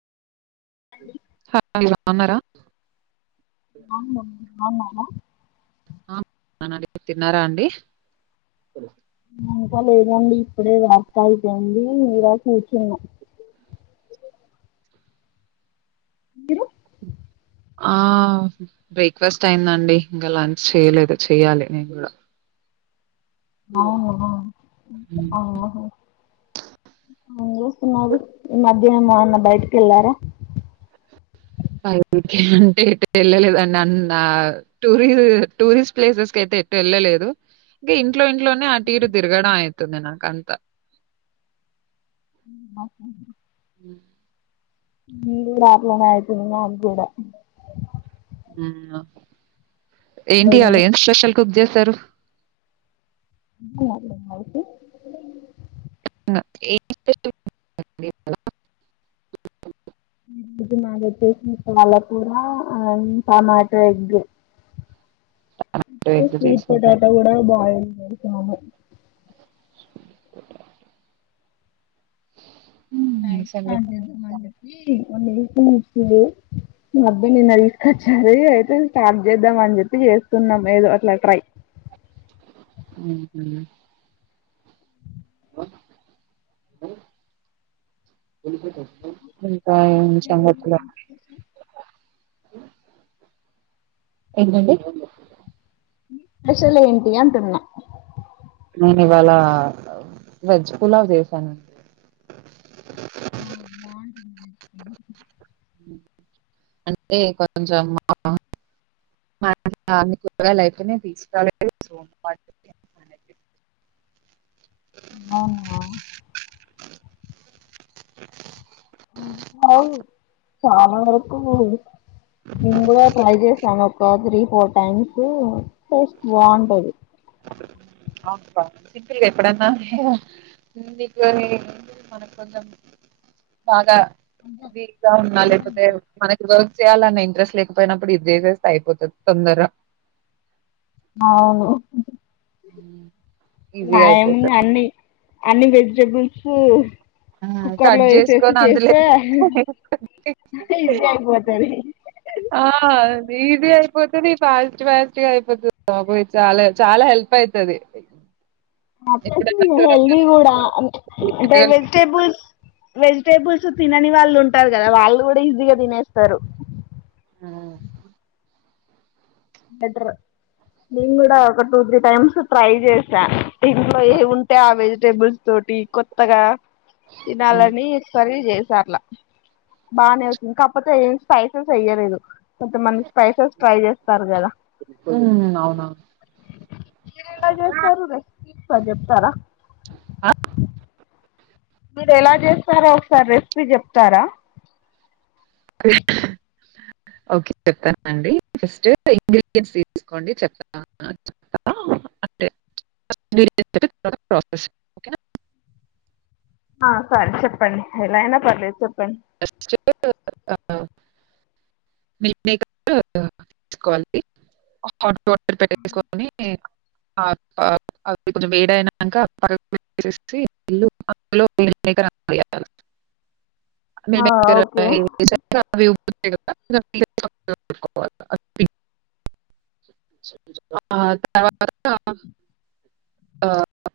హాంగే జో పన్నరా [unintelligible] అవున మా ఆ మనాలి తిన్నారా అండి ఇంకా లేదండి ఇప్పుడే వర్కయిపోయింది ఇలా కూర్చున్నా మీరు ఆ బ్రేక్ఫాస్ట్ అయిందండి ఇంకా లంచ్ చేయలేదు చేయాలి నే కూడా అవునా అహ్ ఏం చేస్తున్నారు ఈ మధ్యాహ్నం ఏమన్నా బయటికి వెళ్ళారా బైటికి అంటే ఎటు ఎళ్ళలేదండి అన్న టూరి టూరిస్ట్ ప్లేసెస్ కయితే ఎటు ఎళ్ళలేదు ఇంకా ఇ ట్లో ఇంట్లోనే అటూఇటూ తిరగడం అయి తుంది నా కంత ఉ బస్ ఉంది నేను కూడా అట్లనే అయితుంది నాగుడా నిన్ను ఏంటి ఇయలా ఏం స్పెషల్ కుక్ చేస్ సరు తు ఏ [unintelligible] పాలకూర టమాట ఎగ్గు ఎగ్ స్వీట్ చేసారా? పోటాట కూడ బయిల్ అవును [unintelligible] ఎగ్స్ అండి. మంచిది మధ్య నిన్న తీసుకొచ్చారు అయితే స్టార్ట్ చేద్దాం అని చెప్పి చేస్తున్నాం ఏదో అట్లా ట్రై హు హు ఏంటండి స్పెషల్ ఏంటి అంటున్నా నేను ఇవాళ వెజ్ పులావ్ చేసానండి ఓ [unintelligible] హు అంటే కొంచం [unintelligible] అవునా అవు చాలవరకు ముందుగా కాల్ చేసిన ఆమె ఒక త్రీ ఫోర్ టైమ్స్ టేస్ట్ బాగుంటది [inaudible] వీక్ గా ఉన్న లేపోతే మనకి చేయాలన్నా ఇంట్రెస్ట్ లేకపోయినప్పుడు ఇది చేసేస్తే అయిపోతది తొందర అవును అ నా ఎముంది అన్నీ అన్ని వెజిటేబుల్స్ ఆ ఈజీ అయిపోతది ఇది అపోతుది పాజిటివ్ పాజిటివ్ అయిపోతుంది పో చాలా చాలా హెల్ప్ అయితది ఎప్పుడైనా హెల్దీ కూడా అంటే చొరవ వెజిటేబుల్స్ వెజిటేబుల్స్ తినని వాళ్ళు ఉంటారు కదా వాళ్ళు కూడా ఈజీగా తినేస్తారు ఆ బెటర్ నేను కూడా ఒక టూ త్రీ టైమ్స్ ట్రై చేసా ఇంట్లో ఏ ఉంటే ఆ వెజిటేబుల్స్ తోటి కొత్తగా తినాలని ఎవరి చే చాట్ల బాగానే అవుతుంది కాకపోతే స్పైసెస్ అయలేదు కొంత మ స్పైసెస్ ట్రై చేస్ పర్ద హ్మ్ అవునా మీరు ఎలా చేస్తారు రిసిపీస్ చెప్తారా మీరెలా జేస్తారో ఒకసారి రెసిపీ చెప్తారా? ఓకే చెప్తానుండి ఫస్ట్ ఇంగ్రీడియన్ తీస్కోండి చెప్తా అంటె [unintelligible] ఒకే నా ఆ సరే చెప్పండి ఎలా అయినా పర్లేేదు చెప్ ఫస్టు ఆ మిల్మేకర్ తీసుకోవాలి హాట్ వాటర్ పెట్టేసుకొని అది కొంచెం వేడయినాక [inaudible] మిల్మేకర్ అందులో వేయాల ఆ మిల్మేకర్ అందులో ఓకే ఏసాక అవి ఉప్ [inaudible] తర్వాత